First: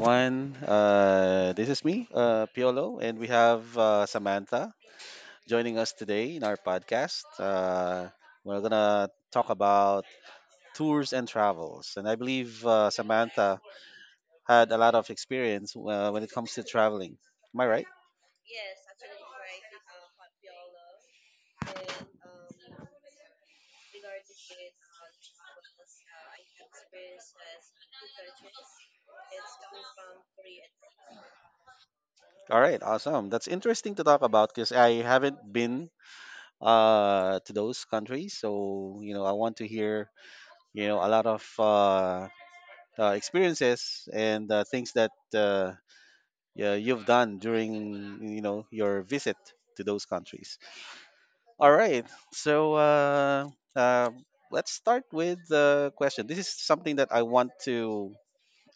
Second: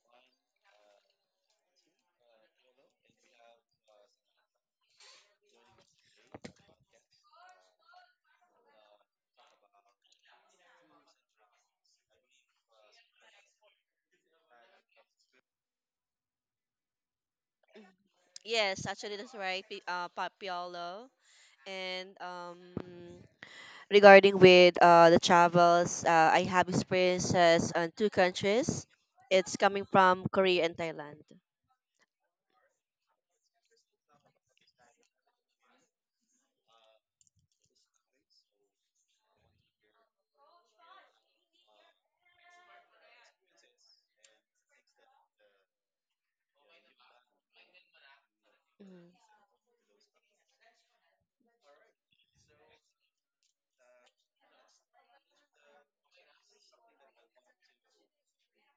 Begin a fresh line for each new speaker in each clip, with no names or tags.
everyone. This is me, Piolo, and we have Samantha joining us today in our podcast. We're gonna talk about tours and travels, and I believe Samantha had a lot of experience when it comes to traveling. Am I right?
Yes, actually that's right. Papiolo. And Regarding with the travels, I have experiences on two countries. It's coming from Korea and Thailand.
All right. Awesome. That's interesting to talk about because I haven't been to those countries, so I want to hear a lot of experiences and things that. Yeah, you've done during your
Mhm,
visit to those countries. All right, so uh, let's start with the question. This is something that I want to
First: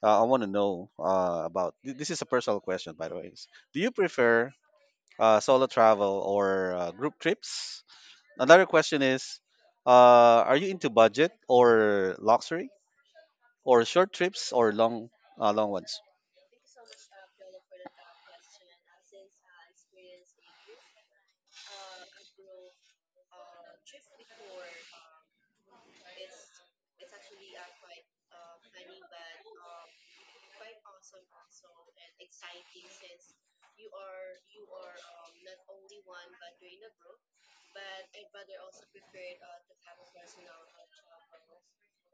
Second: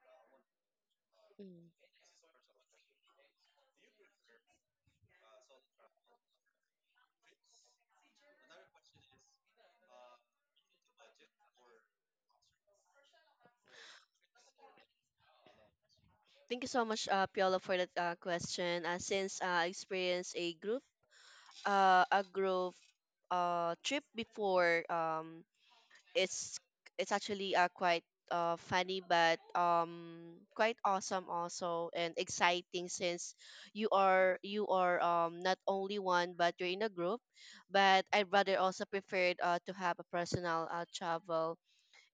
uh, I want to know about.
mhm.
This is a personal question, by the way. Do you prefer solo travel or group trips? Another question is, are you into budget or luxury or short trips or long ones?
Thank you so much, Piolo, for that question. Since I experienced a group trip before, it's it's actually quite funny but quite awesome also and exciting since you are not only one but you're in a group, but I rather also preferred to have a personal travel.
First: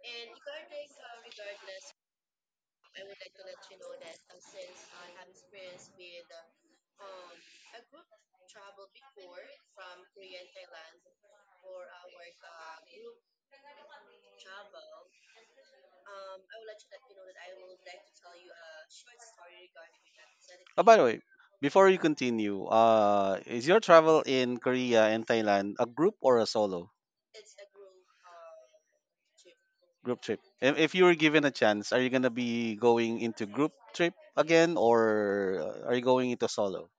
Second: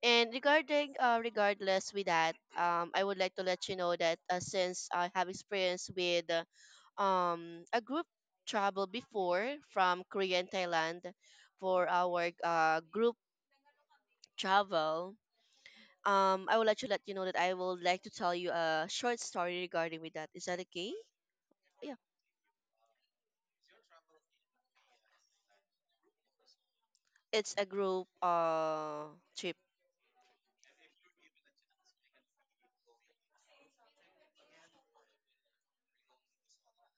And regarding regardless with that, I would like to let you know that since I have experience with a group travel before from Korea and Thailand, for our group travel, I would like to let you know that I would like to tell you a short story regarding with that. Is that okay?
By the way, before
Yeah,
you continue, is your travel in Korea and Thailand a group or a solo
it's a group trip.
group trip? And if you were given a chance, are you gonna be going into group trip again, or are you going into solo?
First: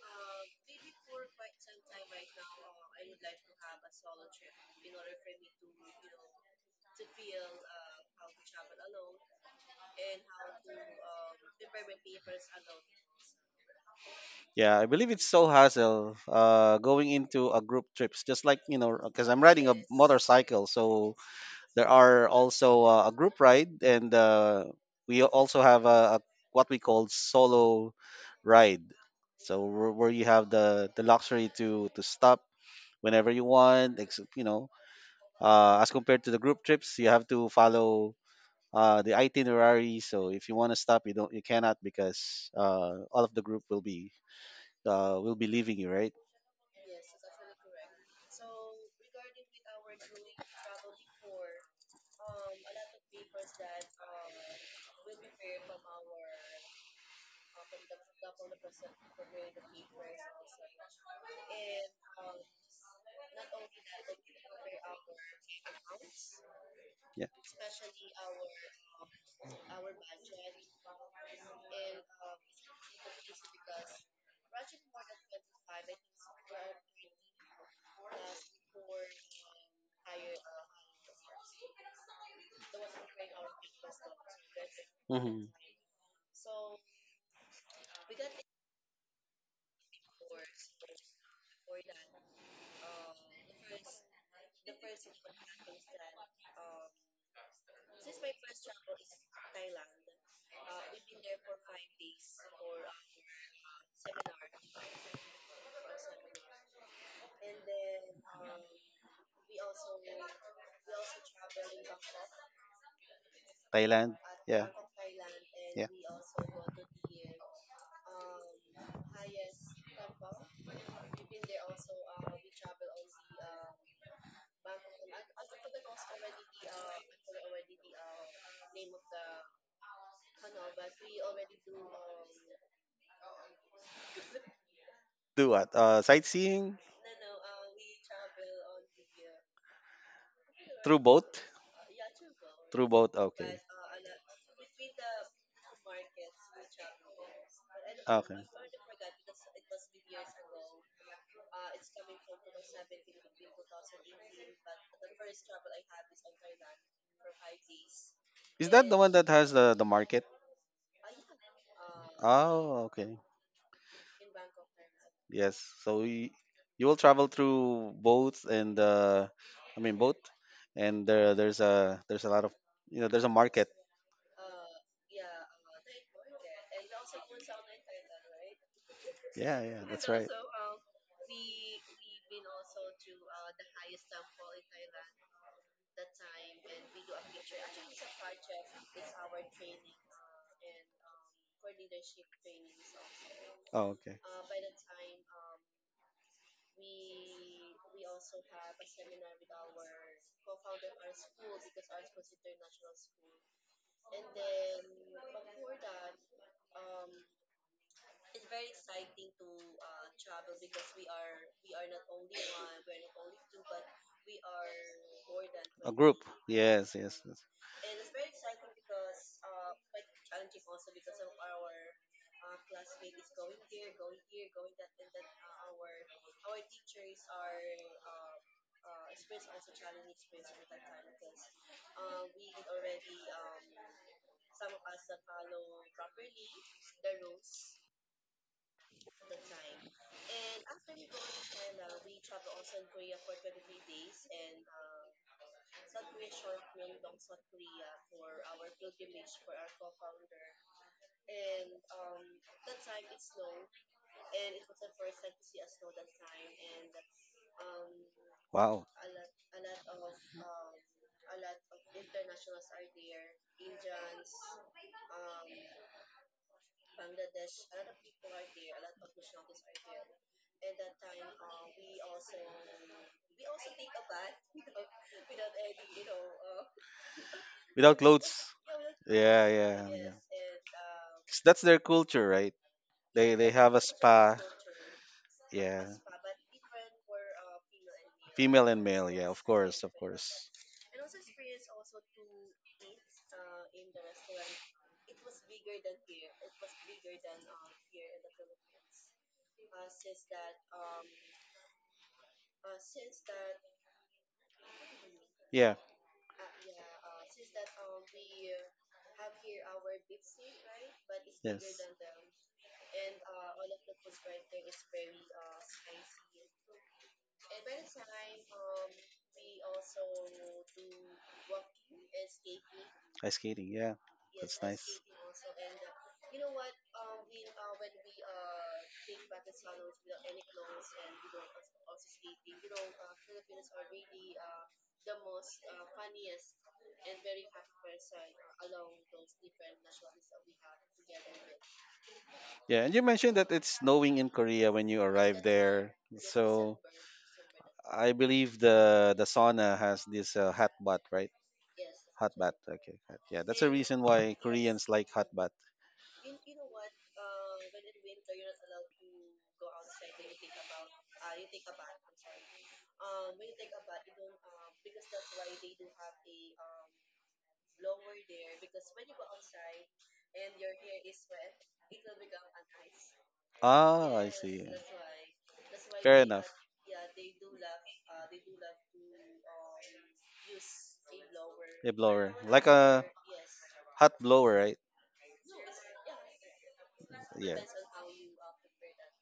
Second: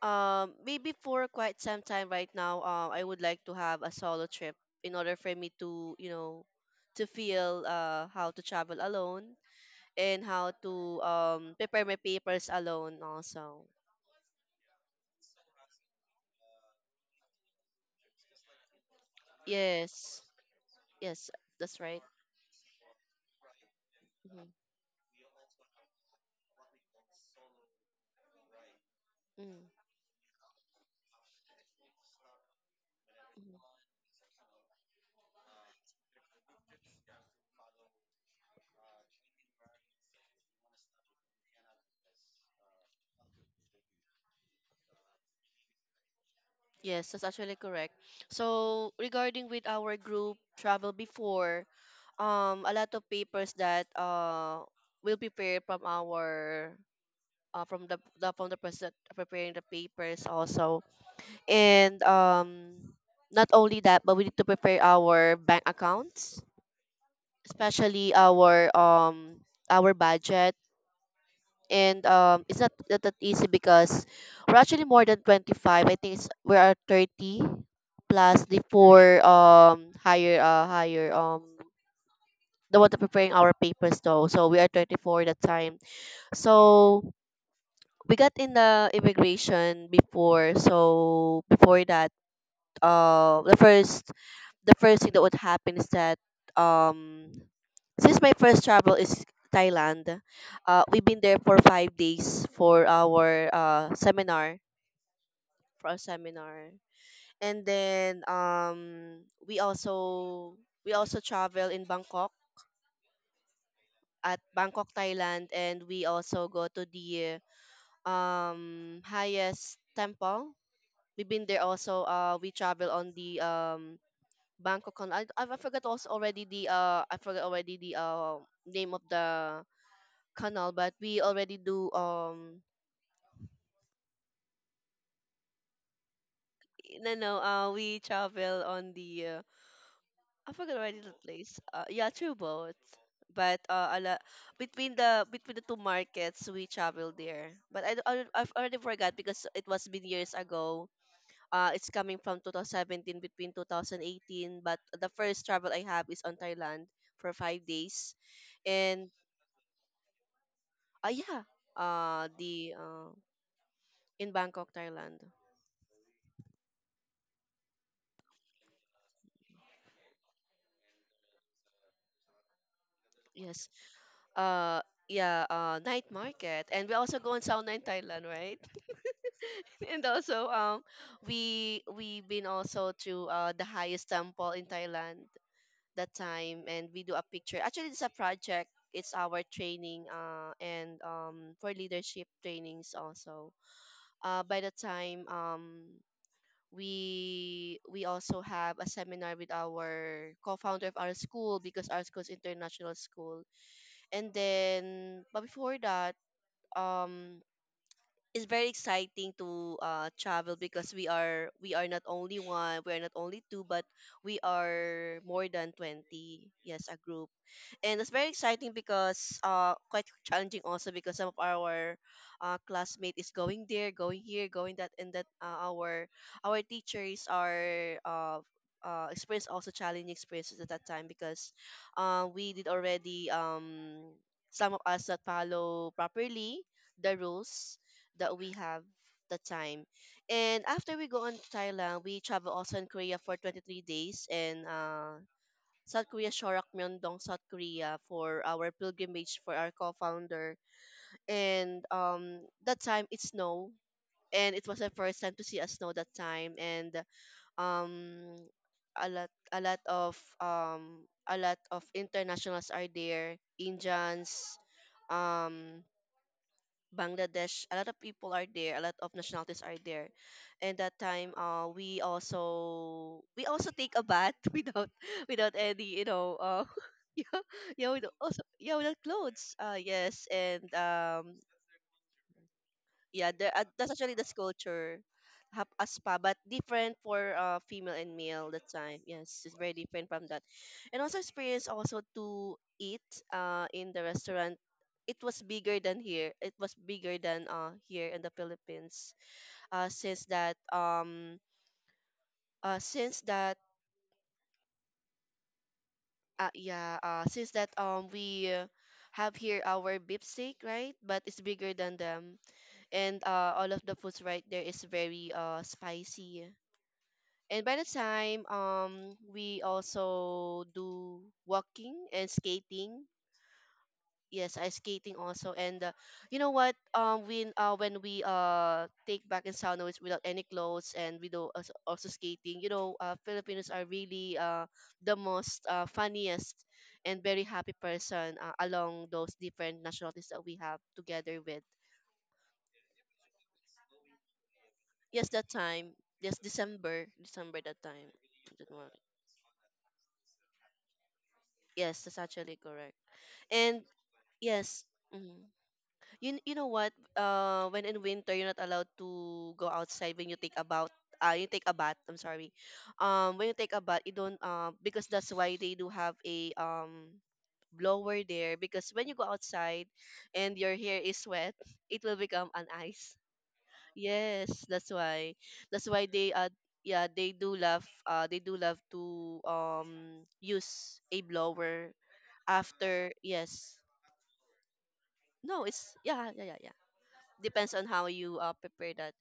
Maybe for quite some time right now, I would like to have a solo trip in order for me to, you know, to feel how to travel alone, and how to prepare my papers alone also.
Yeah, I believe it's so hassle going into a group trips. Just like, because I'm riding a
Yes,
motorcycle, so
yes, that's
there
right.
are also a group ride, and
Mm-hmm.
we also have a what we call solo ride.
Mm-hmm.
So where you have the luxury to stop whenever you want, as compared to the group trips, you have to follow the itinerary. So if you want to stop, you don't, you cannot because all of the group will be leaving you, right?
Yes, that's actually correct. So regarding with our group travel before, a lot of papers that will prepare from our from the person preparing the papers also, and not only that, but we need to prepare our bank accounts,
Yeah.
especially our budget, and it's not that easy because we're actually more than 25. I think it's we are 30 plus the four, higher higher the one that preparing our papers though. So we are 34 that
Hmm.
time. So we got in the immigration before. So before that, uh, the first the first thing that would happen is that um since my first travel is Thailand, we've been there for 5 days for our seminar for our seminar, and then we also we also travel in Bangkok,
Thailand.
at
Yeah.
Bangkok Thailand, and
Yeah.
we also go to the highest temple. We've been there also. We travel on the Bangkok canal. I forgot also already the I forgot already the name of the canal, but we already do
Do what? Sightseeing
no no we travel on the I forgot already
through
the
boat.
place. Yeah, through boat.
Through boat.
But
Okay.
a lot, between the two markets we travel there. But I, I
Okay.
I've already forgot because it was been years ago. It's coming from 2017 between 2018. But the first travel I have is on Thailand for 5 days,
Is that the
and
one that has the market?
uh, yeah. The
Oh, okay.
In Bangkok, Thailand.
Yes. So you will travel through boats and I mean boat, and there's a lot of there's a
Yes.
market.
Uh, yeah. Night market, and we also go on sauna in Thailand, right?
Yeah, yeah,
And
that's right.
also, we been also to the highest temple in Thailand that time, and we do a picture. Actually, it's a project. It's our training, and for leadership trainings also.
Oh, okay.
By the time we also have a seminar with our co-founder of our school, because our school is international school. And then, but before that, um, it's very exciting to travel because we are not only one, we are not only two, but we are more than
A
20.
group.
Yes,
Yes,
a
yes,
group.
yes.
And it's very exciting because quite challenging also, because some of our classmate is going there, going here, going that and that, our teachers are experience also challenging experiences at that time because we did already some of us not follow properly the rules that we have the time. And after we go on to Thailand, we travel also in Korea for 23 days and South Korea, Shorak, Myeongdong, South Korea for our pilgrimage for our co-founder. And that time it snowed and it was the first time to see a snow that time. And um,
Wow.
a lot a lot of um, a lot of internationals are there, Indians, um Bangladesh, a lot of people are there, a lot of nationalities are there. And that time, we also take a bath without without any, you know, yeah, yeah,
Without
without, also
clothes.
yeah, without
Yeah,
clothes.
yeah, yeah.
Yes, and
'Cause that's their culture, right?
yeah
They
there
have a
that's actually the
spa.
sculpture, have
Yeah.
a spa but different for female and male
Female
that
and
time.
male. Yeah, of
Yes, it's very
course, of
different from that.
course.
And also experience also to eat in the restaurant. It was bigger than here, it was bigger than here in the Philippines. Uh since that
Yeah.
yeah Since that, we have here our beef steak, right? But it's bigger
Yes.
than them. And all of the foods right there is very spicy. And by the time we also do walking and skating.
Ice skating. Yeah.
Yes,
That's
ice
nice.
skating also. And you know what? When we take back in sauna without any clothes, and we do also, also skating. You know, Filipinos are really the most funniest and very happy person along those different nationalities that we have together with.
Yeah. And you mentioned that it's snowing in Korea when you
Yes,
arrive
that
there.
time. Yes,
So
December, December that
I
time.
believe the sauna has this hot bath, right?
Yes, that's
Hot bath.
actually
Okay.
correct.
Yeah. That's a
And
reason why Koreans
yes.
like hot bath.
Mhm. You know what? When in winter you're not allowed to go outside when you take about you take a bath. I'm sorry. When you take a bath, you don't because that's why they do have a blower there, because when you go outside and your hair is wet, it will become an ice.
Ah, I
Yes,
see.
that's why. That's why
Fair
they
enough.
yeah, they do love to
uh,
use a blower
like a
after. Yes.
hot blower, right?
No, it's yeah yeah yeah yeah.
Yeah.
Depends on how you prepare that.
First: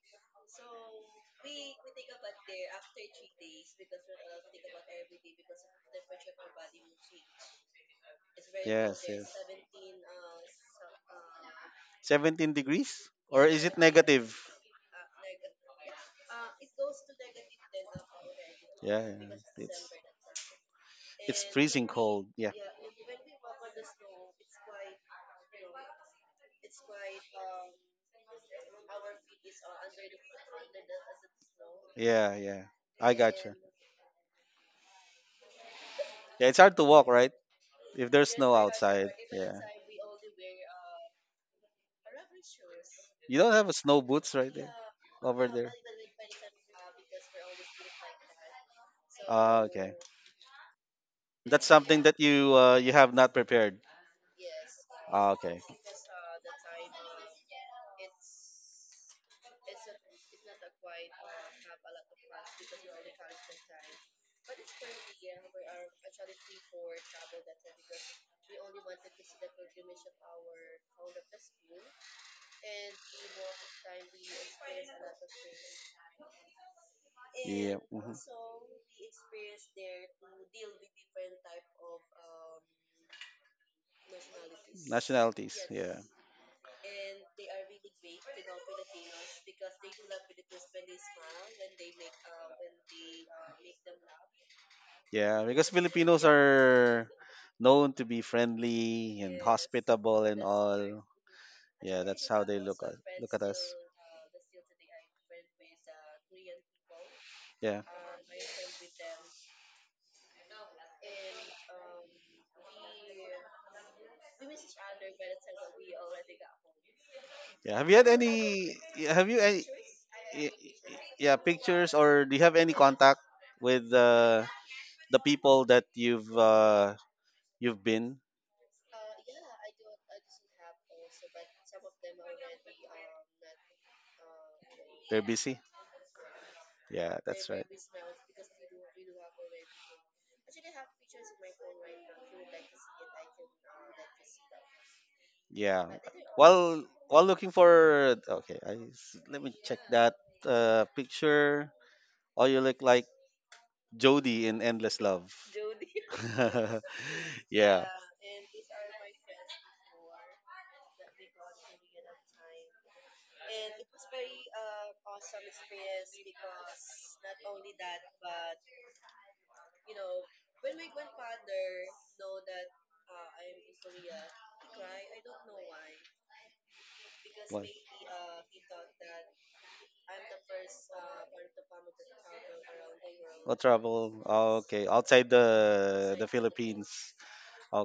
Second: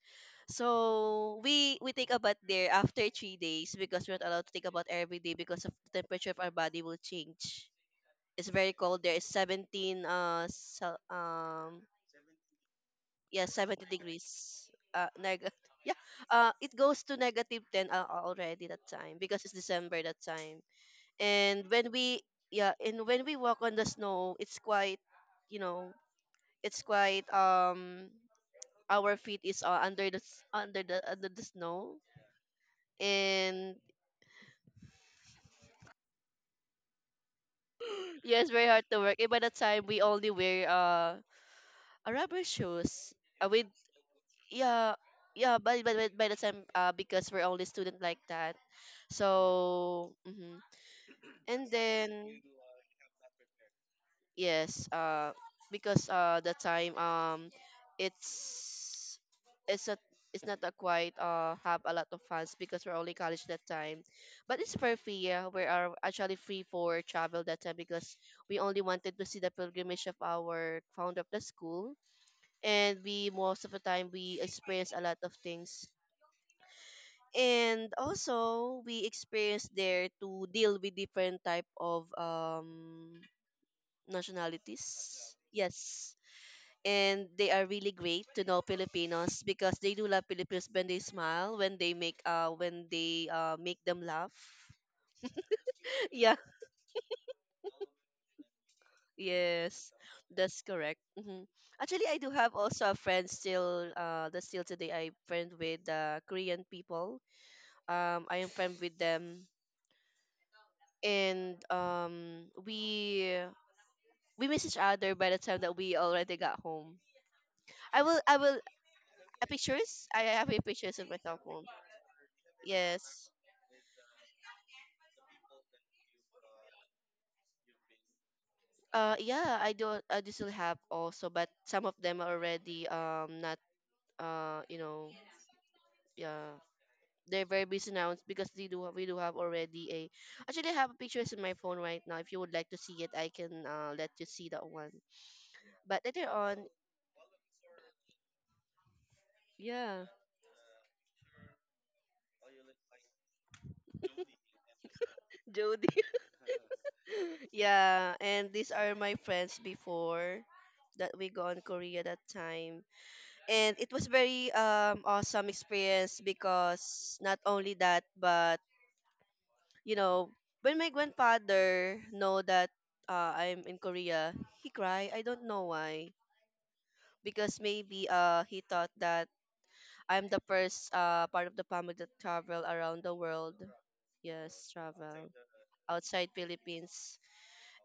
So we take a bath there after 3 days because we're not allowed to take a bath every day because of the temperature of our body will change. It's very cold
Yes.
there.
Yes.
It's 17
17 degrees?
yeah,
Or is it
seventy
negative?
degrees neg yeah, it goes to -10 already that
Yeah,
time because it's
it's
December that time.
it's
And
freezing
when we
cold. Yeah,
yeah, and when we walk on the snow, it's quite, you know, it's quite our feet is under the snow.
yeah, yeah. I gotcha.
And
Yeah, it's hard to walk, right? If there's
yeah, it's
snow
very hard to
outside.
work. And by the
Yeah.
time we only wear a rubber shoes
You don't
with
have a snow boots right there
yeah,
over
yeah,
there.
but by the time because we're only student like that,
Ah, okay.
so mhm.
That's
And
something
then
that you have not prepared.
yes,
Ah, okay.
because the time it's it's a it's not a quite have a lot of fans because we're only college that time, but it's perfect. Yeah, we are actually free for travel that time because we only wanted to see the pilgrimage of our founder of the school, and we most of the time we experience a lot of things.
Yeah.
And
Mhm.
also, we experience there to deal with different type of nationalities.
Nationalities, yeah.
Yes, and they are really great to know Filipinos because they do love Filipinos when they smile, when they make them laugh.
Yeah, yeah, because Filipinos
Yeah,
are known to be friendly and
yes,
hospitable and
that's correct.
all.
Hmm.
Yeah,
Actually, I
that's
do
how
have
they look
also a
at
friend
look at us.
still that still today I friend with Korean people.
Yeah,
I am friend with them, and we miss each other by the time that we already got home.
yeah. Have you had
I will
any? Yeah, have you any?
Pictures. I
y-
have a
y-
pictures in my
Yeah,
cell phone.
pictures or do you have any contact
Yes.
with the people that you've been?
Yeah, I do. I do still have also, but some of them are already not uh you know
They're busy.
yeah,
Yeah,
they're
that's
very
right.
busy now because they do we do have already a, actually I have pictures in my phone right now. If you would like to see it, I can let you see that one.
Yeah.
But later on,
While looking for, okay, let me check
yeah,
that picture. Oh, you look like Jody in Endless Love.
Jody.
Jody. Yeah.
Yeah, and these are my friends before that we go on Korea that time, and it was very awesome experience because not only that but, you know, when my grandfather know that I'm in Korea, he cry. I don't know why. Because
What?
maybe he thought that I'm the first part of the family that travel around the world.
What travel? Oh,
Yes,
okay, outside
travel
the
outside
Philippines.
Philippines.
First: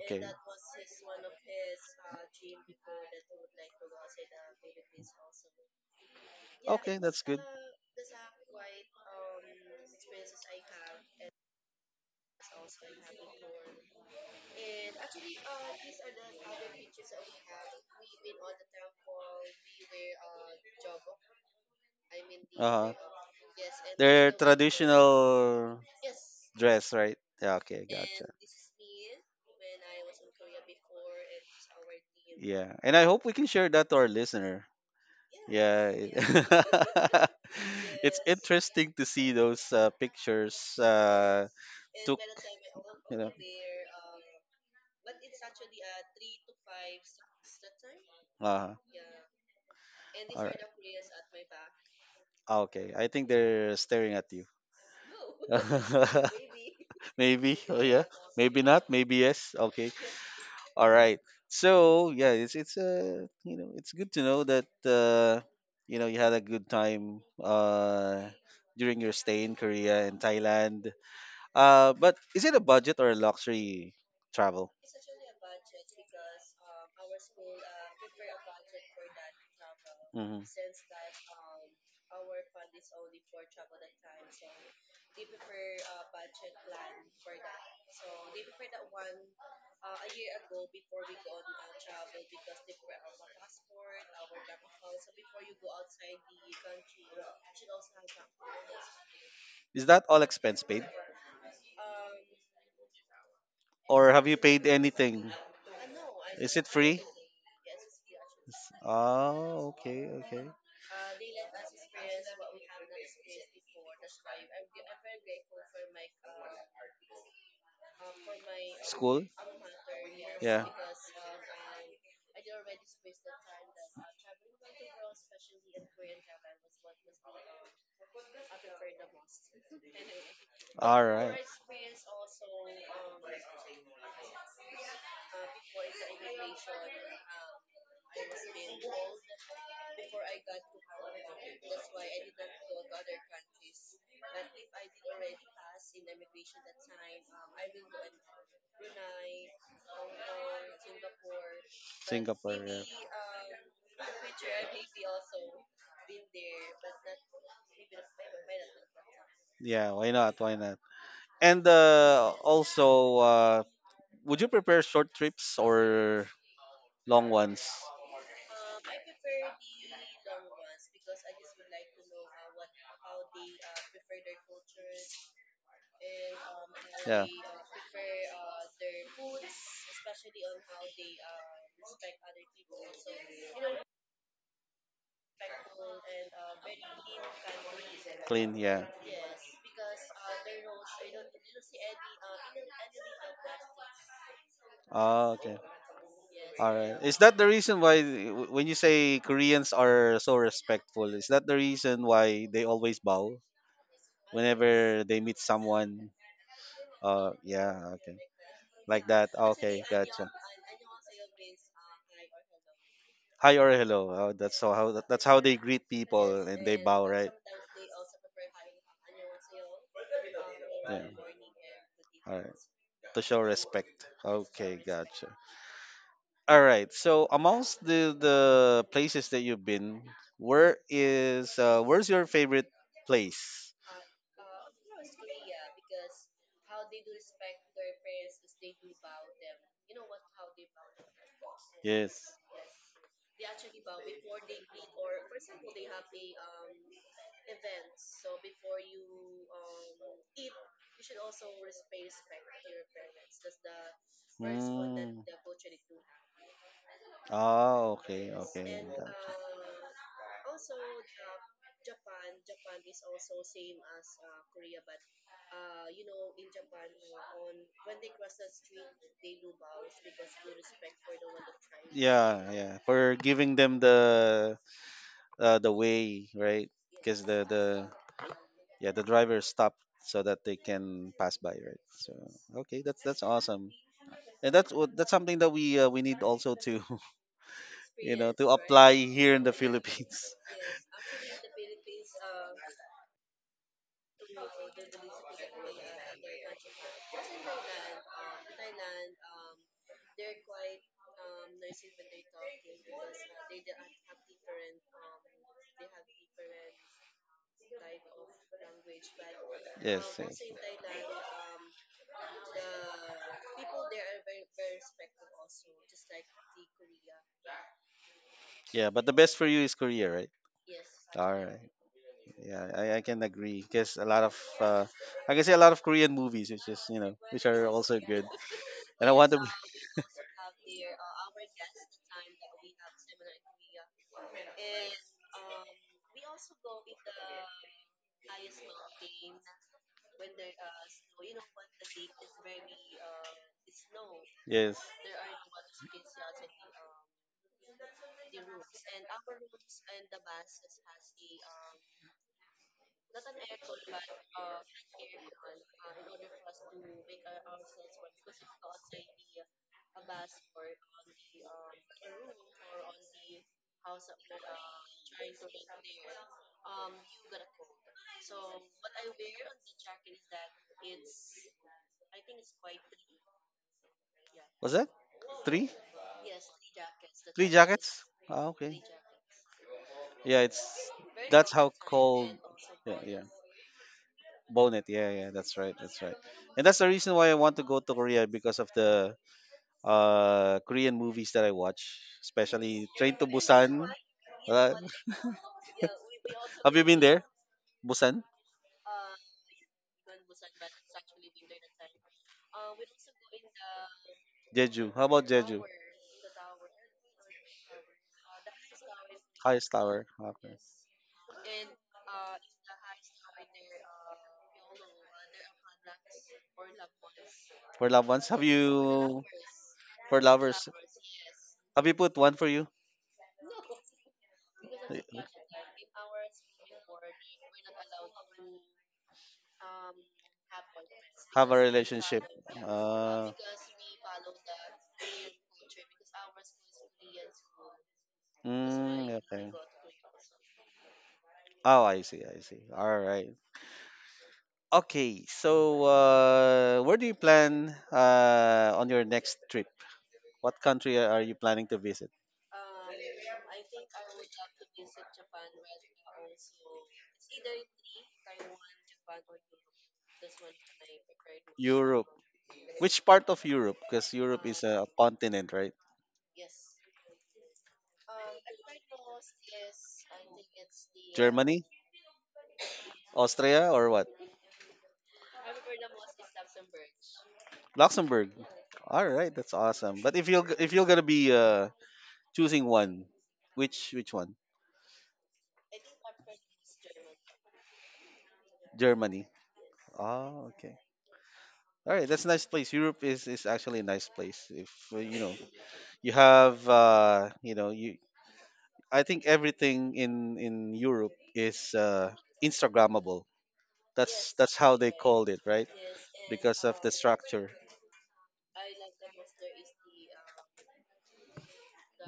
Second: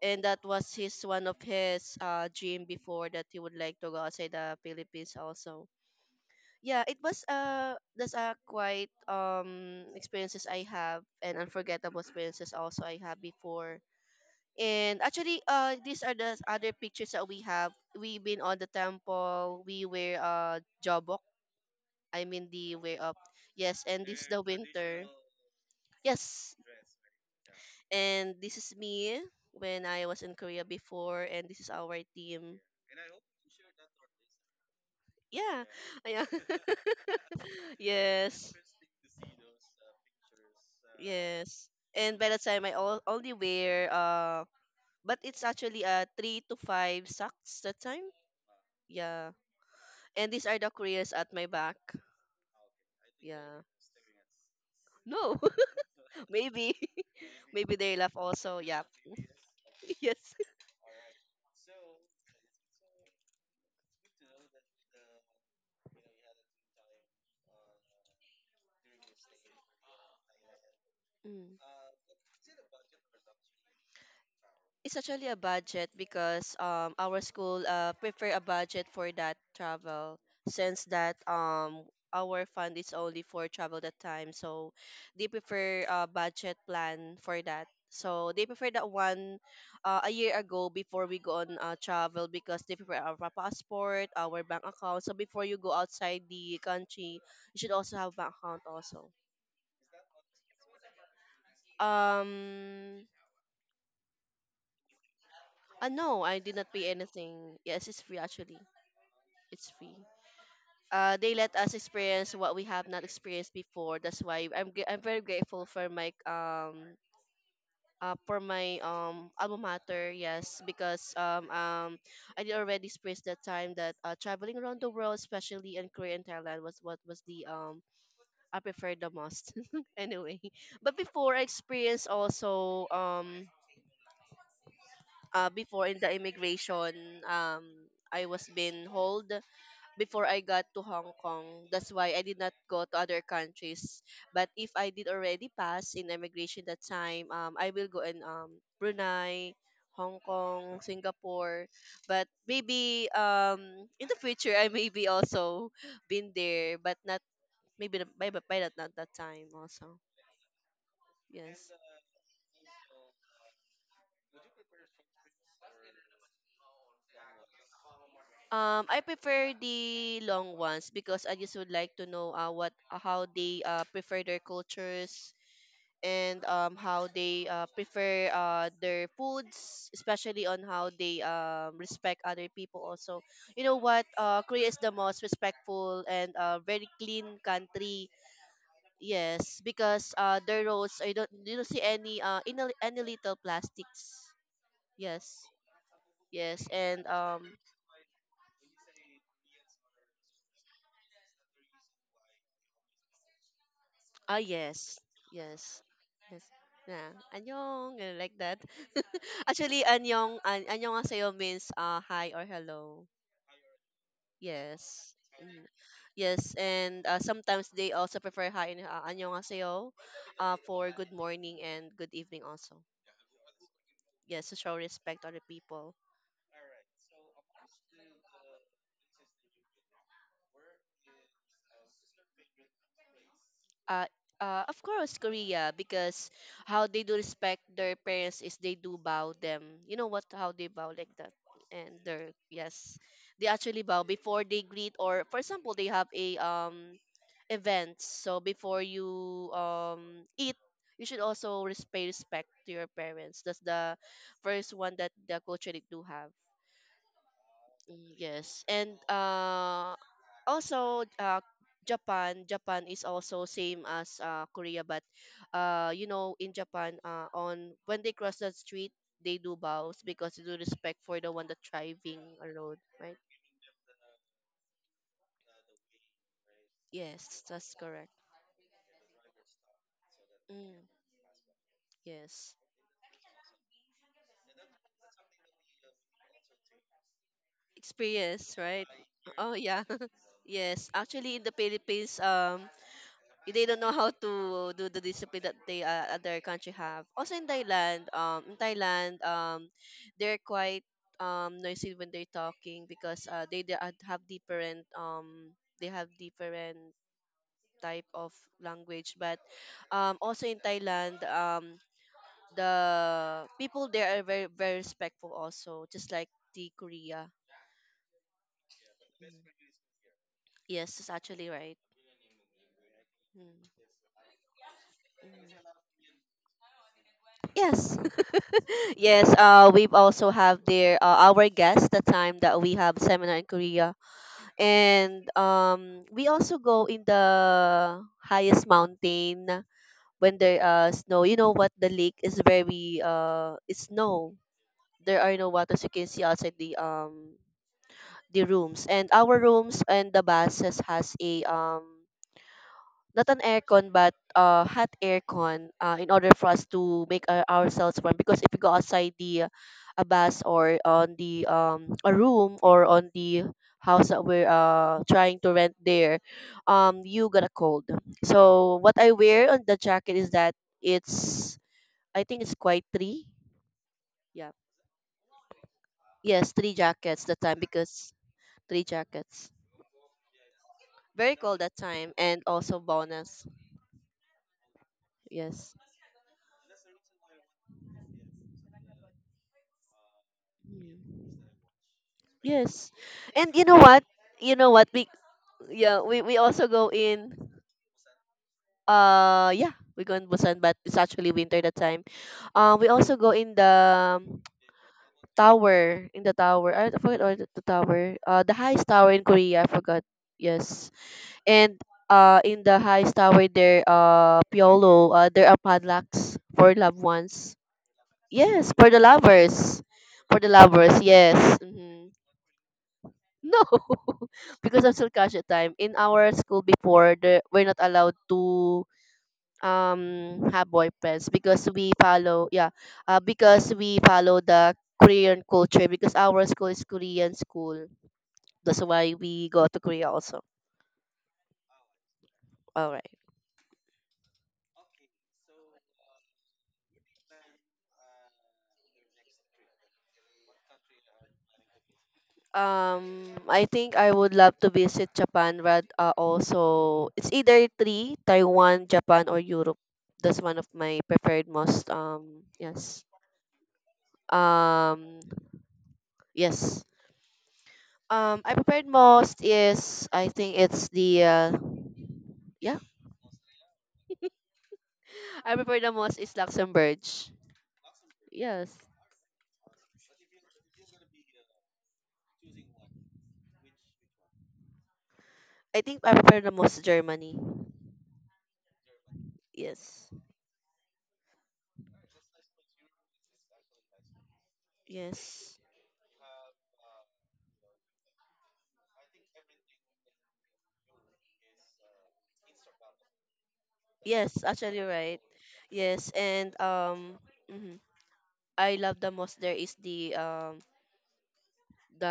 And that was his one of his dream before, that he would like to go outside the Philippines also. Yeah, it
Okay,
was
that's good.
that's a quite experiences I have and unforgettable experiences also I have before. And actually, these are the other pictures that we have. We've been on the temple. We were jobok.
I
I
mean
mean
the
the
Uh-huh.
way up.
Yes,
Yes,
and
and
their I
this is
was
the
also
winter.
traditional
Yes,
dress, right? Yeah, okay, and gotcha.
and
This
this
is
is
me
me
when
when
I
I
was
was
in
in
Korea
Korea
before,
before,
and
and this
this is
is
our
our
team.
team.
Yeah, and I hope we can share that to our listener.
Yeah,
Yeah, yeah,
yeah,
yeah. It's, yes,
yes,
interesting to see those pictures
yes.
and
And
took,
by the time I all,
Melody.
only wear but it's actually three to five socks that time.
Uh-huh.
Yeah. And
All
these
are right.
are
The
the
Koreans.
Koreans at my back.
Okay, I think
Yeah.
they're staring at you.
No.
No,
Maybe.
maybe. Maybe.
Maybe
Oh
they
yeah.
laugh also.
Maybe
Yeah.
not. Maybe yes. Okay.
Yes.
All right. So yeah, it's good to know that you had a good time during your stay in Korea and Thailand.
Mm.
But is it a budget or a luxury travel?
It's actually a budget because our school prefer a budget for that travel,
Hmm.
since that our fund is only for travel that time, so they prefer a budget plan for that, so they prefer that one a year ago before we go on travel, because they prefer our passport, our bank account, so before you go outside the country, you should also have bank account also.
Is that all expense paid,
um
or have you paid anything?
no, I did
Is it
not pay
free?
anything. Yes, it's free actually.
Oh,
It's free.
okay, okay.
They let us experience what we have not experienced before. That's why I'm I'm very grateful for my
School?
alma mater. Yes,
Yeah.
because I did already experienced that time that traveling around the world, especially in Korea and Thailand, was what was the I preferred the most. Anyway, but
All
before
right.
I experienced also before in the immigration, um I was being hold before I got to Hong Kong. That's why I did not go to other countries. But if I did already pass in immigration that time, I will go in Brunei, Hong Kong, Singapore. But
Singapore. Yeah.
maybe in the future I maybe also been there, but not maybe by that, not that time
Yeah,
also.
why not? Why not? And
Yes.
also, would you prepare short trips or long ones?
I prefer the long ones, because I just would like to know what how they prefer their cultures, and how
Yeah.
they prefer their foods, especially on how they respect other people. Also, you know what? Korea is the most respectful and very clean country.
Clean, yeah.
Yes, because their roads, I don't, you don't see any in any little plastics.
Oh,
Yes,
okay.
yes,
All right.
and
Is that the reason why, when you say Koreans are so respectful, is that the reason why they always bow
ah, yes,
whenever they meet
yes,
someone?
yes. Yeah, 안녕,
Yeah, okay.
like that.
Like that. Okay,
Actually,
gotcha.
안녕, 안녕하세요 means hi or hello.
Hi or hello. How
Yes.
that's how they
Mm.
greet people
Yes,
and they
and
bow, right?
sometimes they also prefer hi and 안녕하세요, for
Yeah.
good morning and good
All
evening
right.
also.
To show respect.
Yes, to show
Okay,
respect to
gotcha.
other people.
All right. So amongst the places that you've been, where's your favorite place?
uh, of course, Korea, because how they do respect their parents is they do bow them. You know what? How they bow like that, and their,
Yes.
yes, they actually bow before they greet, or for example, they have a events. So before you eat, you should also pay respect to your parents. That's the first one that
Mm.
the culture they do have.
Oh, okay,
Yes,
okay.
and also Japan. Japan is also same as Korea, but you know, in Japan, on when they cross
Gotcha.
the street, they do bows because they do respect for the one that driving
Yeah, yeah,
alone, right?
for giving them the way right because
Yes,
the
that's
the
correct.
yeah, the driver stopped so that they
Mm,
can pass by right so
yes,
okay that's awesome and that's something that we need also to to
experience, right?
apply here in
Oh
the
yeah.
Philippines
Yes. Actually in the Philippines, they don't know how to do the discipline that they, other country have. Also in Thailand, they're quite noisy when they're talking because have different they have different type of language, but
yes yes
also in Thailand, the people there are very very respectful also, just like the Korea.
yeah but the best
Mm.
for you is Korea right
Yes, it's
all
actually
right.
right.
Yeah, I can agree
Mm,
because a lot of I can say a
mhm.
lot of Korean movies, which is, which are
Yes,
also good. And I
yes.
want to be.
We also have their our guest the time that we have seminar in Korea, and we also go in the highest mountain when there snow. You know what? The lake is very it's snow.
Yes,
There are no waters you can see outside the rooms, and our rooms and the buses has a not an aircon, but hot aircon, in order for us to make our, ourselves warm, because if you go outside the a bus, or on the a room, or on the house that we're trying to rent there, you got a cold. So what I wear on the jacket is that it's, I think it's quite three. Yeah.
was that three?
Yes, three jackets that
Three
time,
jackets?
because
Ah, okay.
three jackets,
Yeah, it's
very
that's
cold
how
that time,
cold.
and also
Yeah, yeah.
bonus.
Bonnet. Yeah, yeah. That's
Yes.
right. That's right. And that's the reason why I want to go to Korea because of the Korean
Mm.
movies that I watch, especially
Yes.
Train to
And you know
Busan.
what? You know
Uh,
what? We, yeah, we also
have you
go
been there?
in
Busan,
yeah, we go in Busan, but it's actually winter that time. We also go in the um,
Jeju. How about Jeju?
tower, in the tower. I forgot, or the tower. The highest tower in Korea, I
Highest
forgot.
tower. Okay.
Yes. And in the highest tower there, Piolo, there are padlocks for loved ones.
For loved ones, have
Yes, for the
you?
lovers.
For
For the
lovers,
lovers, yes.
have you
Mm-hmm.
put one for you?
No, because I'm still cash at time. In our school before, we're not allowed to have boyfriends,
Have a
because we
relationship.
follow, yeah,
Uh,
because we follow the Korean culture, because our school is Korean school. That's why we
okay.
go to Korea also.
Oh, I see. I see.
All
All
right.
right. Okay. So, where do you plan on your next trip? What country are you planning to visit?
I think I would love to visit Japan. But also it's either three Taiwan, Japan, or Europe. That's one of my preferred most.
Europe.
Yes.
Which part of Europe? Because Europe is a
Um,
continent, right?
yes. I prepared most is I think it's the
Germany,
yeah.
Austria, or what?
I prepared the most is Luxembourg.
Luxembourg.
Yes.
All right, that's awesome. But if you're gonna be choosing one. Which one?
I think I prepared the most Germany.
Germany.
Yes.
Oh, okay. All right, that's a nice place. Europe is actually a nice place. If
Yes.
you have you I think everything in Europe is Instagrammable. That's
Yes,
that's how
actually
they
right.
called it, right?
Yes, and
Because of the structure,
mhm. I love the most there is the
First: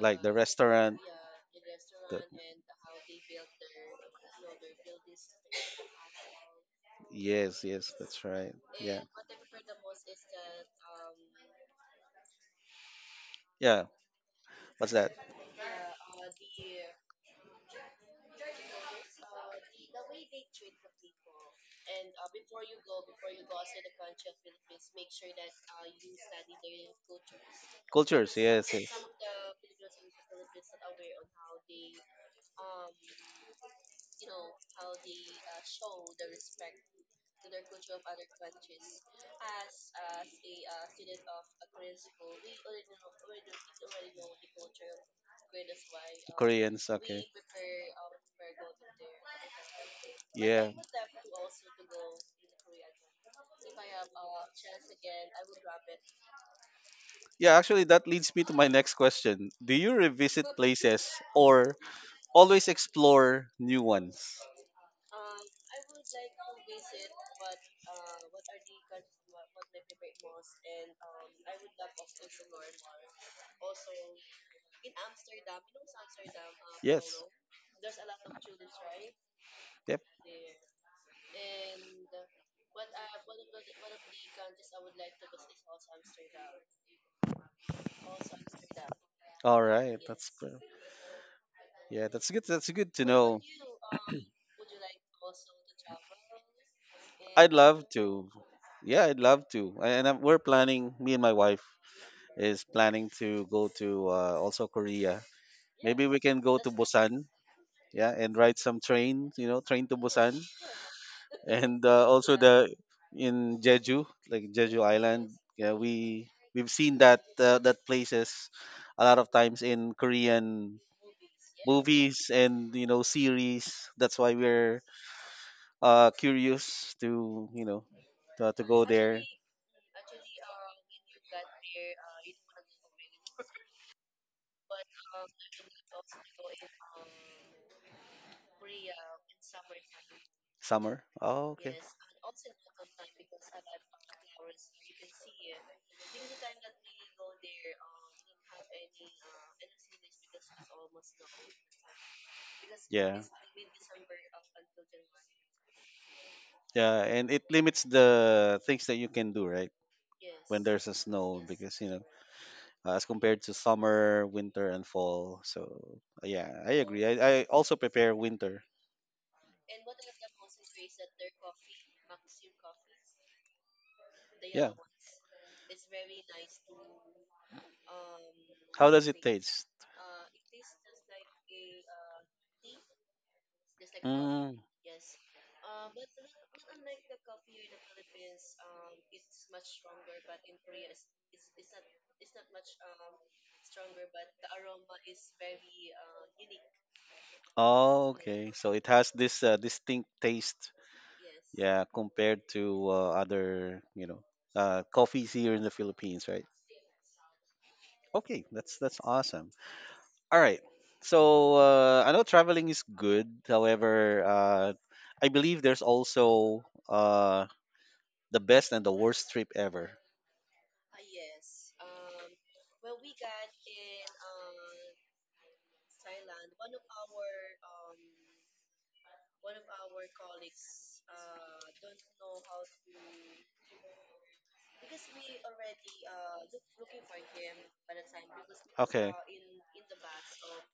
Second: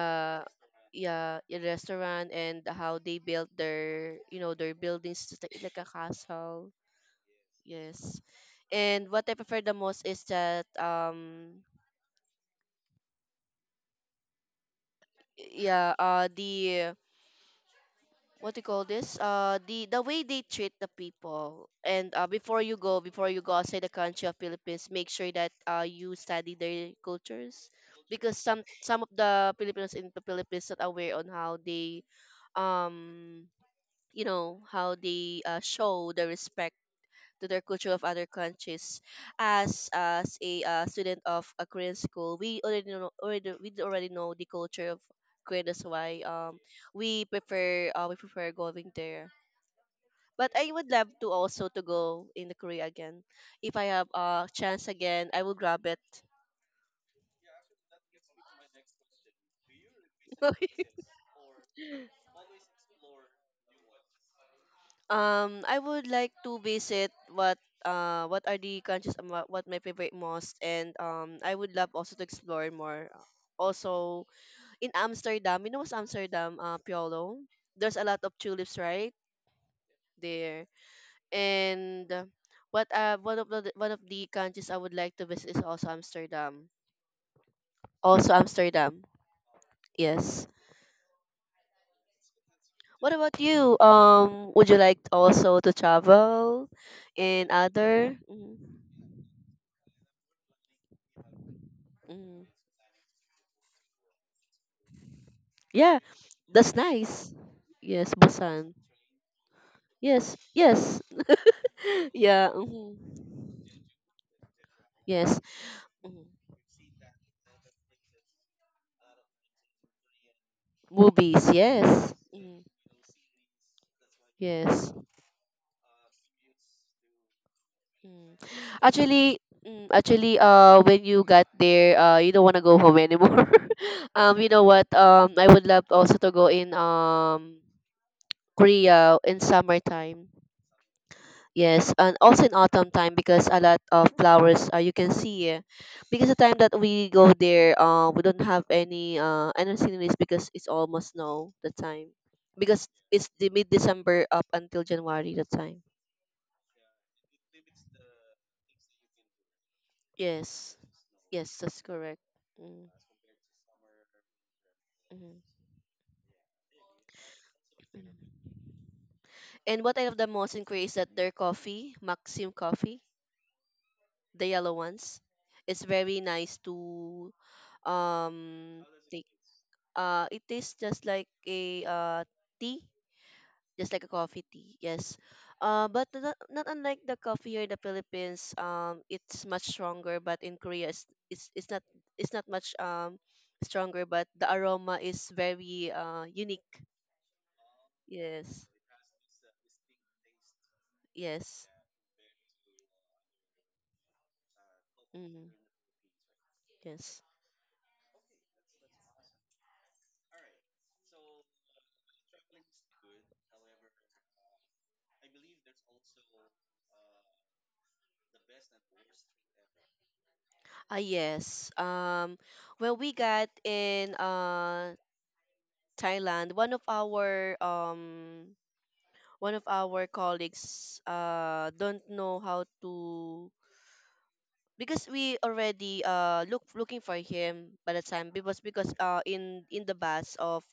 like the restaurant,
yeah, the
the
restaurant, and how they built their, their buildings, just like a castle.
yes, yes,
Yes.
that's right. Yeah.
And what I prefer the most is that,
Yeah. What's that?
yeah, the, what do you call this, the way they treat the people, and before you go outside the country of Philippines, make sure that you study their cultures,
Cultures.
because some
Yes,
some
yes.
of the Filipinos in the Philippines not aware on how they um you know how they show the respect to their culture of other countries. As a student of a Korean school, we already know the culture of Korea. That's why
Koreans, okay.
we prefer going there. But
Yeah.
I would love to also to go in the Korea again. If I have a chance again, I will grab it.
Yeah, actually, that leads me to my next question. Do you revisit places or always explore new ones?
I would like to visit what are the countries, and what my favorite most, and I would love also to explore more. Also in Amsterdam, you know what's Amsterdam,
Yes.
Piolo? There's a lot of tulips right
Yep.
there. And what one of the countries I would like to visit is also Amsterdam. Also Amsterdam.
All right.
Yes.
Yeah. That's good. That's good to
What about
know.
you? Would you like also to travel in
I'd love
other?
to.
Mm,
Yeah, I'd love to. And I'm, we're planning. Me and my wife
mm.
is planning to go to also Korea.
Yeah,
Maybe we can go to
that's
Busan.
nice.
Yeah,
Yes,
and ride
Busan.
some train. You know, train to Busan.
Yes, yes.
And also
Yeah.
the
Mhm.
in Jeju, like Jeju Island.
Yes.
Yeah,
Mhm.
we've seen that that places a lot of times in Korean
Movies. Yes.
movies
Mhm.
and series. That's why we're
Yes.
curious to
Mm.
to go there
Actually, when you got there, you don't want to go home anymore. You know what? I would love also to go in Korea in summertime.
summer. Oh, okay.
Yes, and also in autumn time, because a lot of flowers you can see. Eh. Because the time that we go there, we don't have any any sceneries, because it's almost snow the time. Because
Yeah.
it's the mid December up until January the time.
Yeah, and it limits the things that you can do, right? When
Yes,
there's a snow,
yes,
because
that's correct. Mm,
as compared to summer, winter, and fall.
mhm,
So yeah, I agree. I also prepare
mhm.
winter.
And what I love the most in Korea is that their coffee, Maxim coffee, the
Yeah.
yellow ones. It's very nice to um
How does it
take.
taste?
It tastes just like a, tea, just like a coffee
Mm.
tea. Yes. But not unlike the coffee here in the Philippines, it's much stronger. But in Korea, it's not much stronger, but the aroma is very unique.
Oh, okay.
Yes.
So it has this distinct taste.
Yes.
Yeah, compared to other, coffees
Mm,
here in the Philippines, right?
yes.
Okay, that's awesome. All right. So I know traveling is good. However, I believe there's also, uh, The best and the worst trip ever.
Ah, yes. Well, we got in Thailand. One of our colleagues don't know how to, because we already looking for him by the time, because
Okay.
in the bus of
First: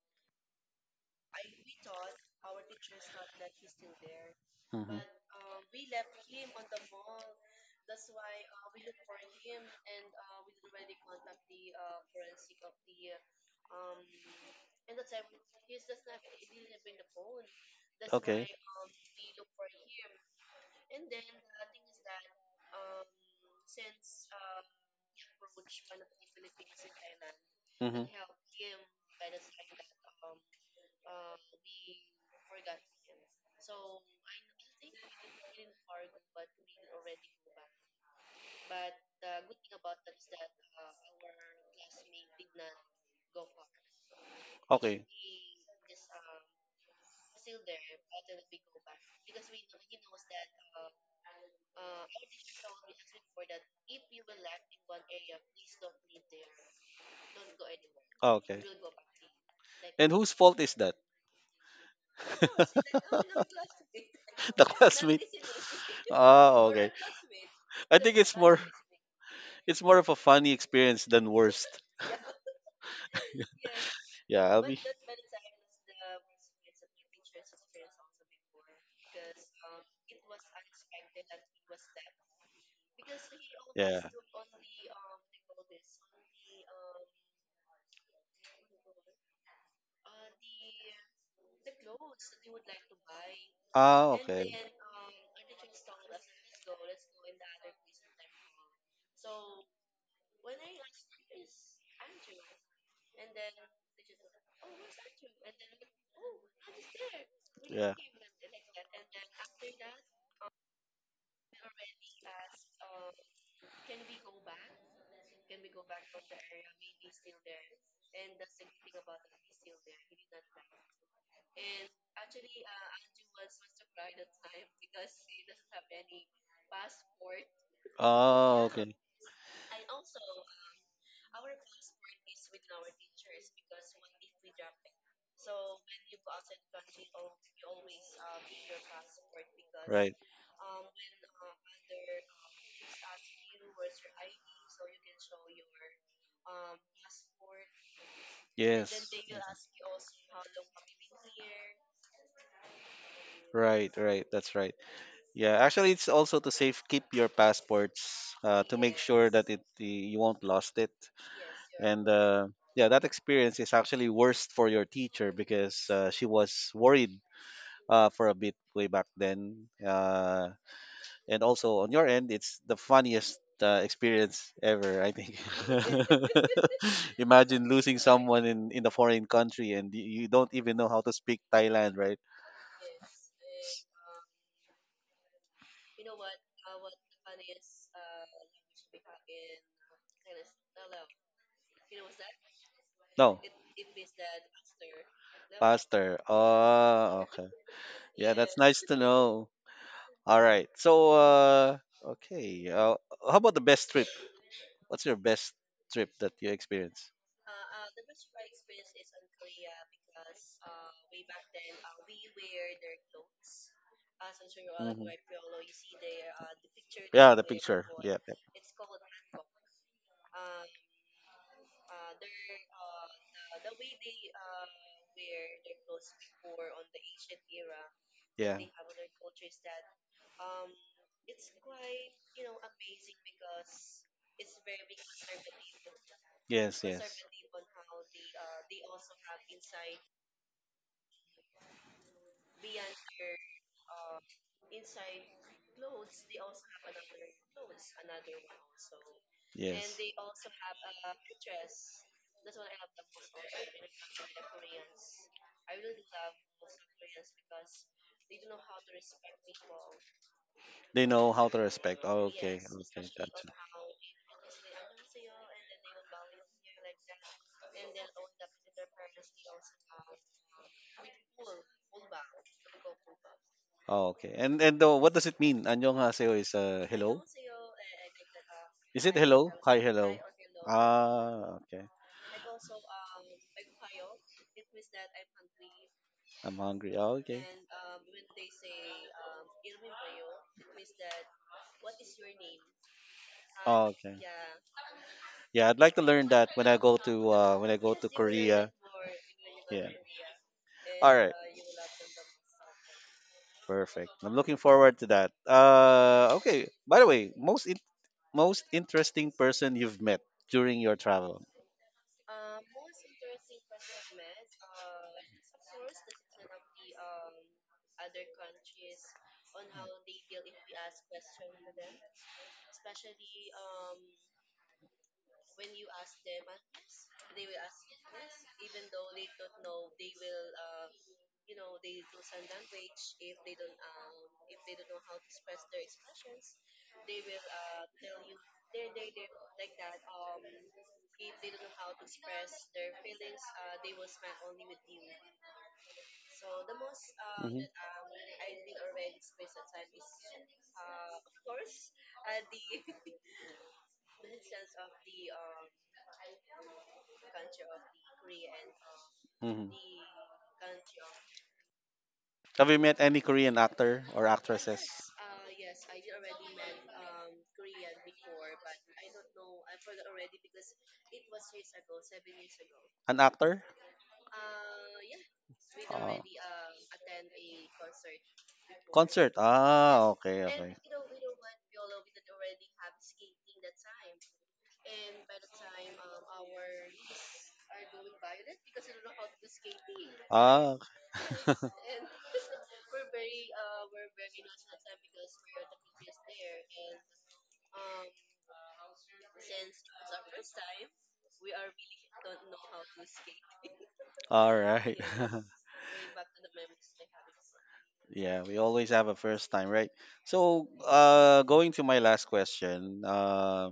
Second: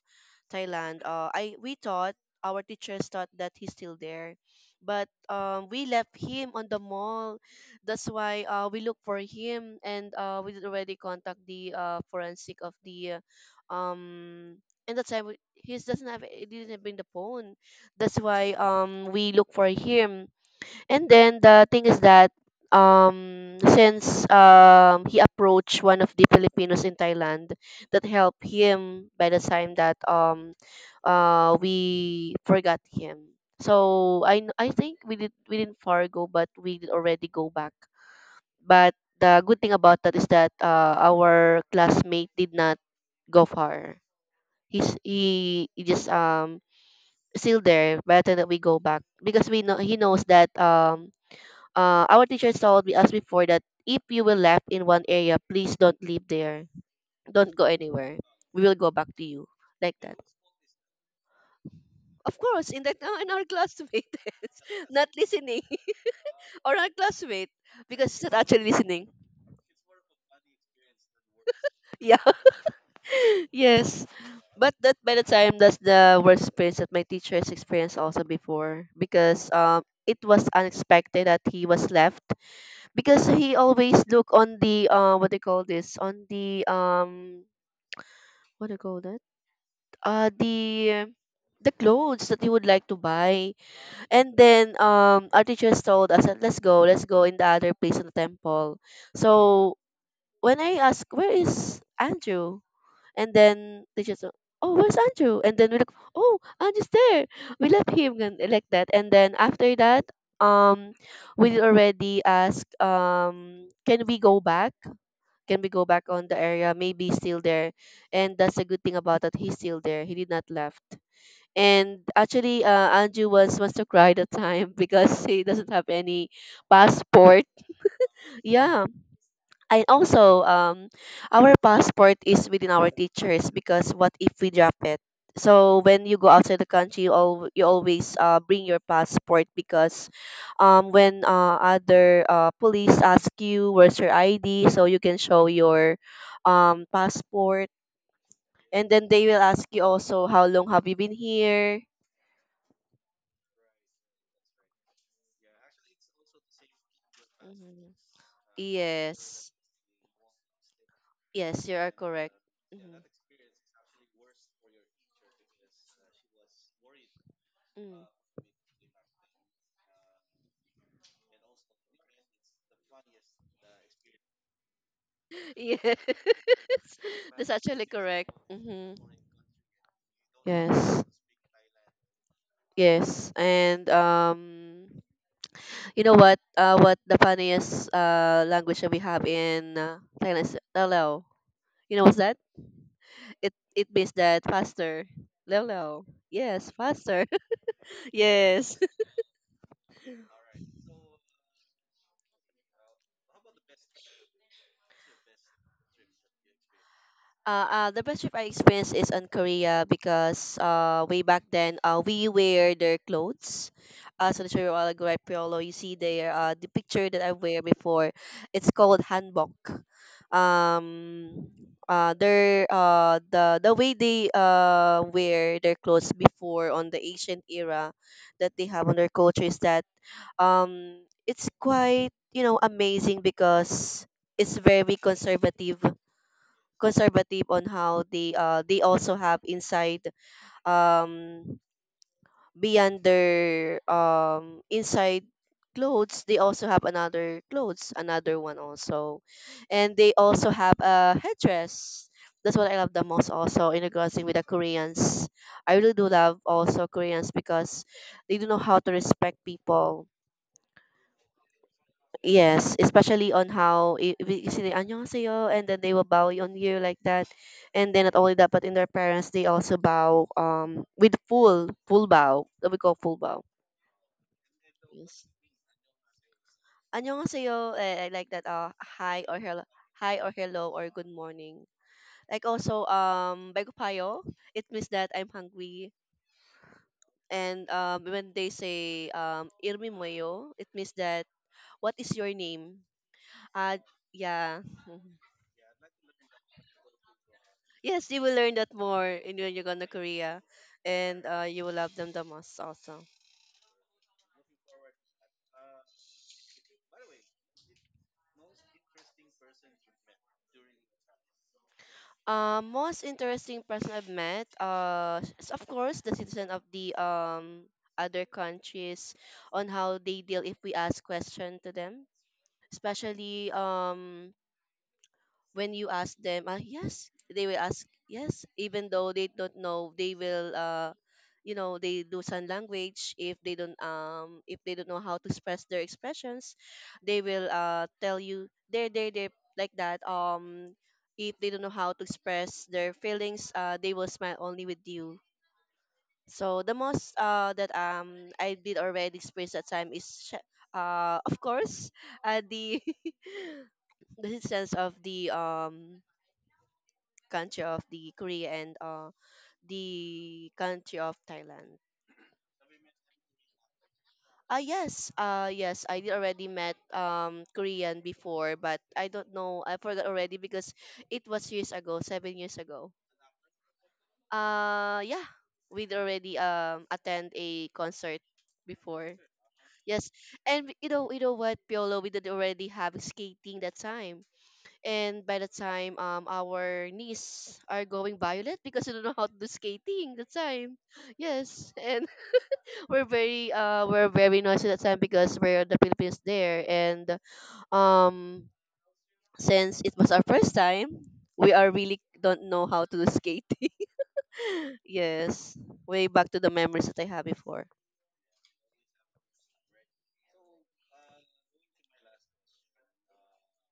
Thailand, I we thought, our teachers thought that he's still there,
Hmm.
but we left him on the mall. That's why we look for him, and we already contact the forensic of the uh, um and that's why he doesn't have he didn't bring the phone. That's
Okay.
why we look for him. And then the thing is that, since he approached one of the Filipinos in Thailand that
Hmm.
helped him by the time that we forgot him. So I I think we didn't far go, but we did already go back. But the good thing about that is that our classmate did not go far. He's
Okay.
he just still there by the time that we go back because we know he knows that our teachers told me, us before that if you will left in one area, please don't leave there. Don't go anywhere.
Oh,
We
okay.
will go back to you. Like
And
that.
whose fault is that?
Of course, in that in our classmate
The
not
classmate.
listening
Oh,
or our
okay.
classmate
I
because
think
she's not
it's more
actually listening.
it's more of a funny experience than worst.
Yeah, yes.
Yeah, I'll
But
be
that by the time that's the worst experience that my teachers has experienced also before because it was unexpected that he was left because he
yeah.
always look on the what they call this on the what to call that? Uh, the the clothes that you would like to buy,
Oh,
and then our teachers told us that let's go in the other place in the temple. So when I asked where is Andrew, and then they said, oh where's Andrew, and then we look oh Andrew's there, we left
yeah.
him and like that, and then after that um we already asked can we go back, can we go back on the area? Maybe he's still there. And that's a good thing about that he's still there. He did not left. And actually, Anju was wants to cry the time because he doesn't have any passport.
Oh,
Yeah,
okay.
and also, our passport is within our teachers because what if we drop it? So when you go outside the country, you, al- you always bring your passport because
Right.
when other police ask you where's your ID, so you can show your passport. And then
Yes.
they will ask you also how long have you been here.
Right, right. That's right. Yeah, actually, it's also to save keep your
Mhm.
passports to make sure that
Yes.
it you won't lost it.
Yes, you are
And
correct.
yeah,
Mhm.
that experience is actually worst for your teacher because she was worried
Mm.
for a bit way back then. And also on your end, it's the funniest experience ever, I think.
Yes, that's
Imagine
actually
losing
correct.
someone in a
Hmm.
foreign country and you don't even know how
Yes,
to speak Thailand, right?
yes, and you know what? What the funniest language that we have in Thailand is Leleo. You know what's that?
No,
It means that faster. Leleo.
pastor.
Yes, faster.
Oh, yeah, that's
Yes.
nice to know. All right. So, okay. How about the best trip? What's your best trip that you experienced?
The best trip I experienced is on Korea because way back then we wear their clothes. So that's where all go
Hmm.
at Piolo. You see there the picture that I
Yeah, the
wear
picture.
before.
Yeah, yeah,
It's called hanbok. Um, their the way they wear their clothes before on the Asian era that
yeah.
they have on their culture is that it's quite you know amazing because it's very conservative,
Yes, yes,
on how they also have inside um beyond their inside clothes, they also have another clothes, another one also, and
yes.
they also have a headdress. That's what I love the most also in regards with the Koreans. I really do love also Koreans because they do know how to respect people.
They know how to respect. Oh,
Yes, especially on how I- if you say "안녕하세요" and then they will bow on you like that, and then not only that, but in their parents they also bow with full bow that we call full bow.
oh, okay. And what does
Yes,
it mean? 안녕하세요 is hello.
안녕하세요 like that,
Is it
hi or
hello?
hello,
Hi, hello.
hi or hello or good
Ah,
morning.
okay.
Like also bagupayo, it means that I'm hungry.
I'm hungry. Oh, okay.
And when they say irmi moyo, it means that what is your name? Uh
Oh, okay.
yeah. Mm-hmm.
Yeah, I'd like to learn that when I go to
Yes, you will learn that
Korea.
more in when you go to
Yeah.
Korea,
All
and
right.
you will love them the most also.
Perfect. I'm looking forward to that. Okay. By the way, most interesting person you've met during your travel.
Most interesting person I've met is of course the citizen of the other countries, on how they deal if we ask question to them, especially when you ask them, yes they will ask yes even though they don't know. They will you know they do sign language if they don't know how to express their expressions, they will tell you there, there, there, like that. If they don't know how to express their feelings, they will smile only with you. So the most
Hmm.
that I did already experience that time is sh- of course the the sense of the country of the Korea and
Hmm.
the country of Thailand.
Have you met any Korean actor or
Ah
actresses?
yes, yes, I did already met Korean before, but I don't know, I forgot already because it was years ago, 7 years ago.
An actor?
Yeah, we'd already
Ah,
attend a concert before.
concert.
Yes,
Ah, okay,
and
okay.
you know what, Piolo, we did already have skating that time. And by the time our niece are going violet because we don't know how to do skating the time.
Ah,
Yes, and we're very noisy that time because we're the Philippines there and um since it was our first time, we are really don't know how to do skating.
all right.
Yes, way back to the memories that I had before.
Yeah, we always have a first time, right? So, going to my last question,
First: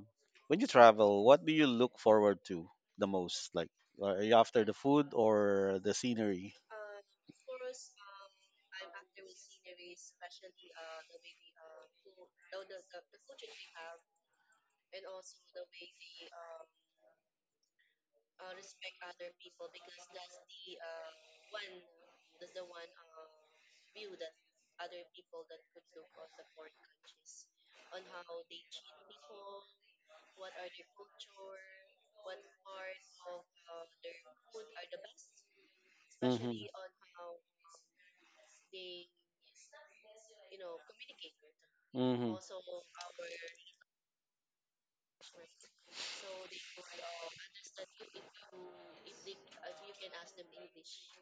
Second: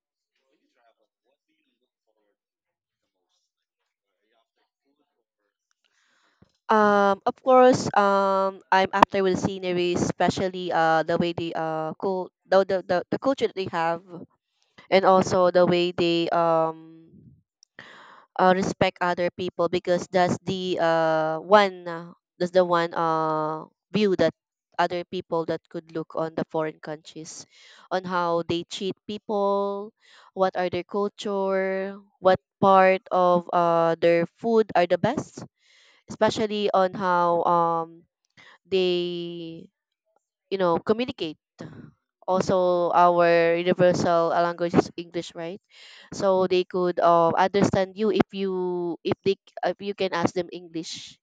when you travel, what do you look forward to the most? Like, are you after the food or the scenery?
Of course, I'm after with the scenery, especially the way they cool the, the culture that they have, and also the way they respect other people because that's the one that's the one view that other people that could look on the foreign countries, on how they treat people, what are their culture, what part of their food are the best,
Mm-hmm.
especially on how they you know communicate.
Mm-hmm.
Also our universal language is English, right? So they could understand you if they, if you can ask them English,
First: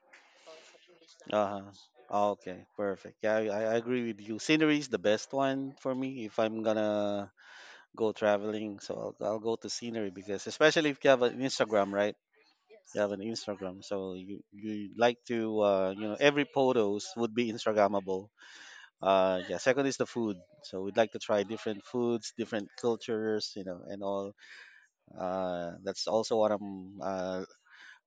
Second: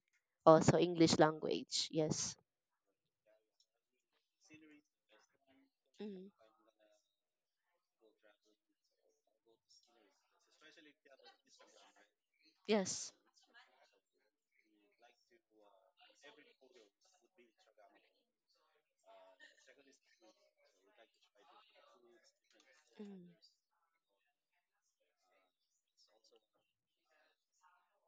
also English
Uh-huh.
language. Yes.
Okay, perfect. Yeah, I agree with you. Scenery is the best one for me if
Hmm.
I'm gonna go traveling. So I'll go to scenery because especially if you have an Instagram, right? You have
Yes.
an Instagram, so you like to every photos would be Instagrammable. Yeah. Second is the food. So we'd like to try different foods, different
Hmm.
cultures, and all. That's also what I'm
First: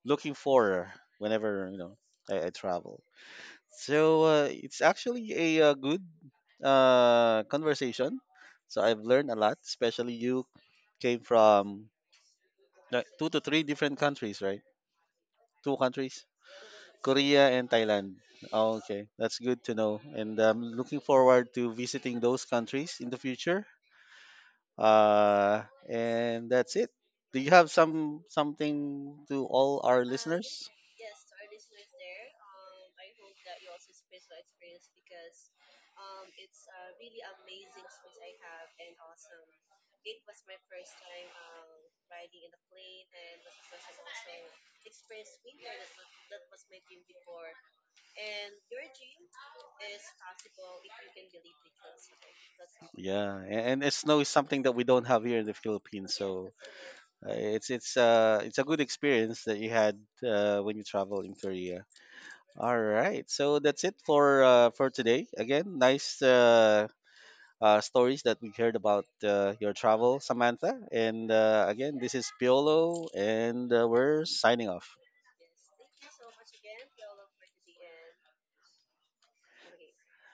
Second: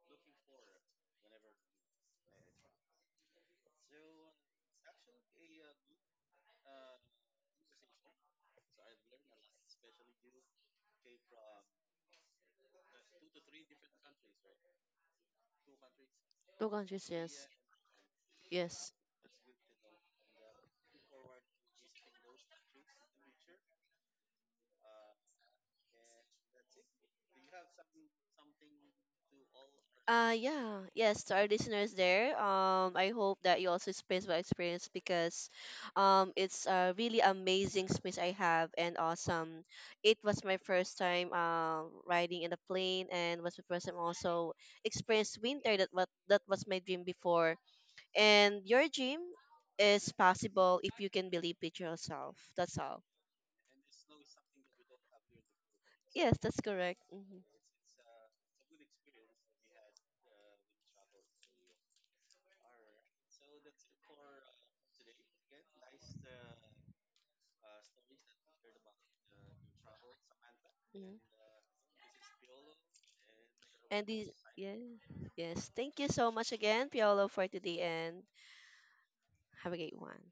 looking for whenever I travel. So it's actually a good conversation. So I've learned a lot, especially you came from, like, two to three different countries, right? Two countries,
Two countries. Yes.
Korea and Thailand. Oh,
Yes.
okay, that's good to know. And I'm looking forward to visiting those countries in the future. Uh, and that's it. Do you have something to all our listeners?
Yeah, yes, to our listeners there. I hope that you also experience my experience because, it's a really amazing space I have and awesome. It was my first time riding in a plane and was my first time also experienced winter. That what that was my dream before. And your dream is possible if you can believe it yourself. That's all.
Yeah, and snow is something that we don't have here in the Philippines.
Yes,
So
that's correct. Mm-hmm.
it's a good experience that you had when you travel in Korea. All right, so that's it for today. Again, nice stories that we heard about your travel, Samantha.
Mm-hmm.
And again, this is Piolo, and
And
we're
the,
signing
yeah,
off.
yes. Thank you so much again, Piolo, for today, and have a great one.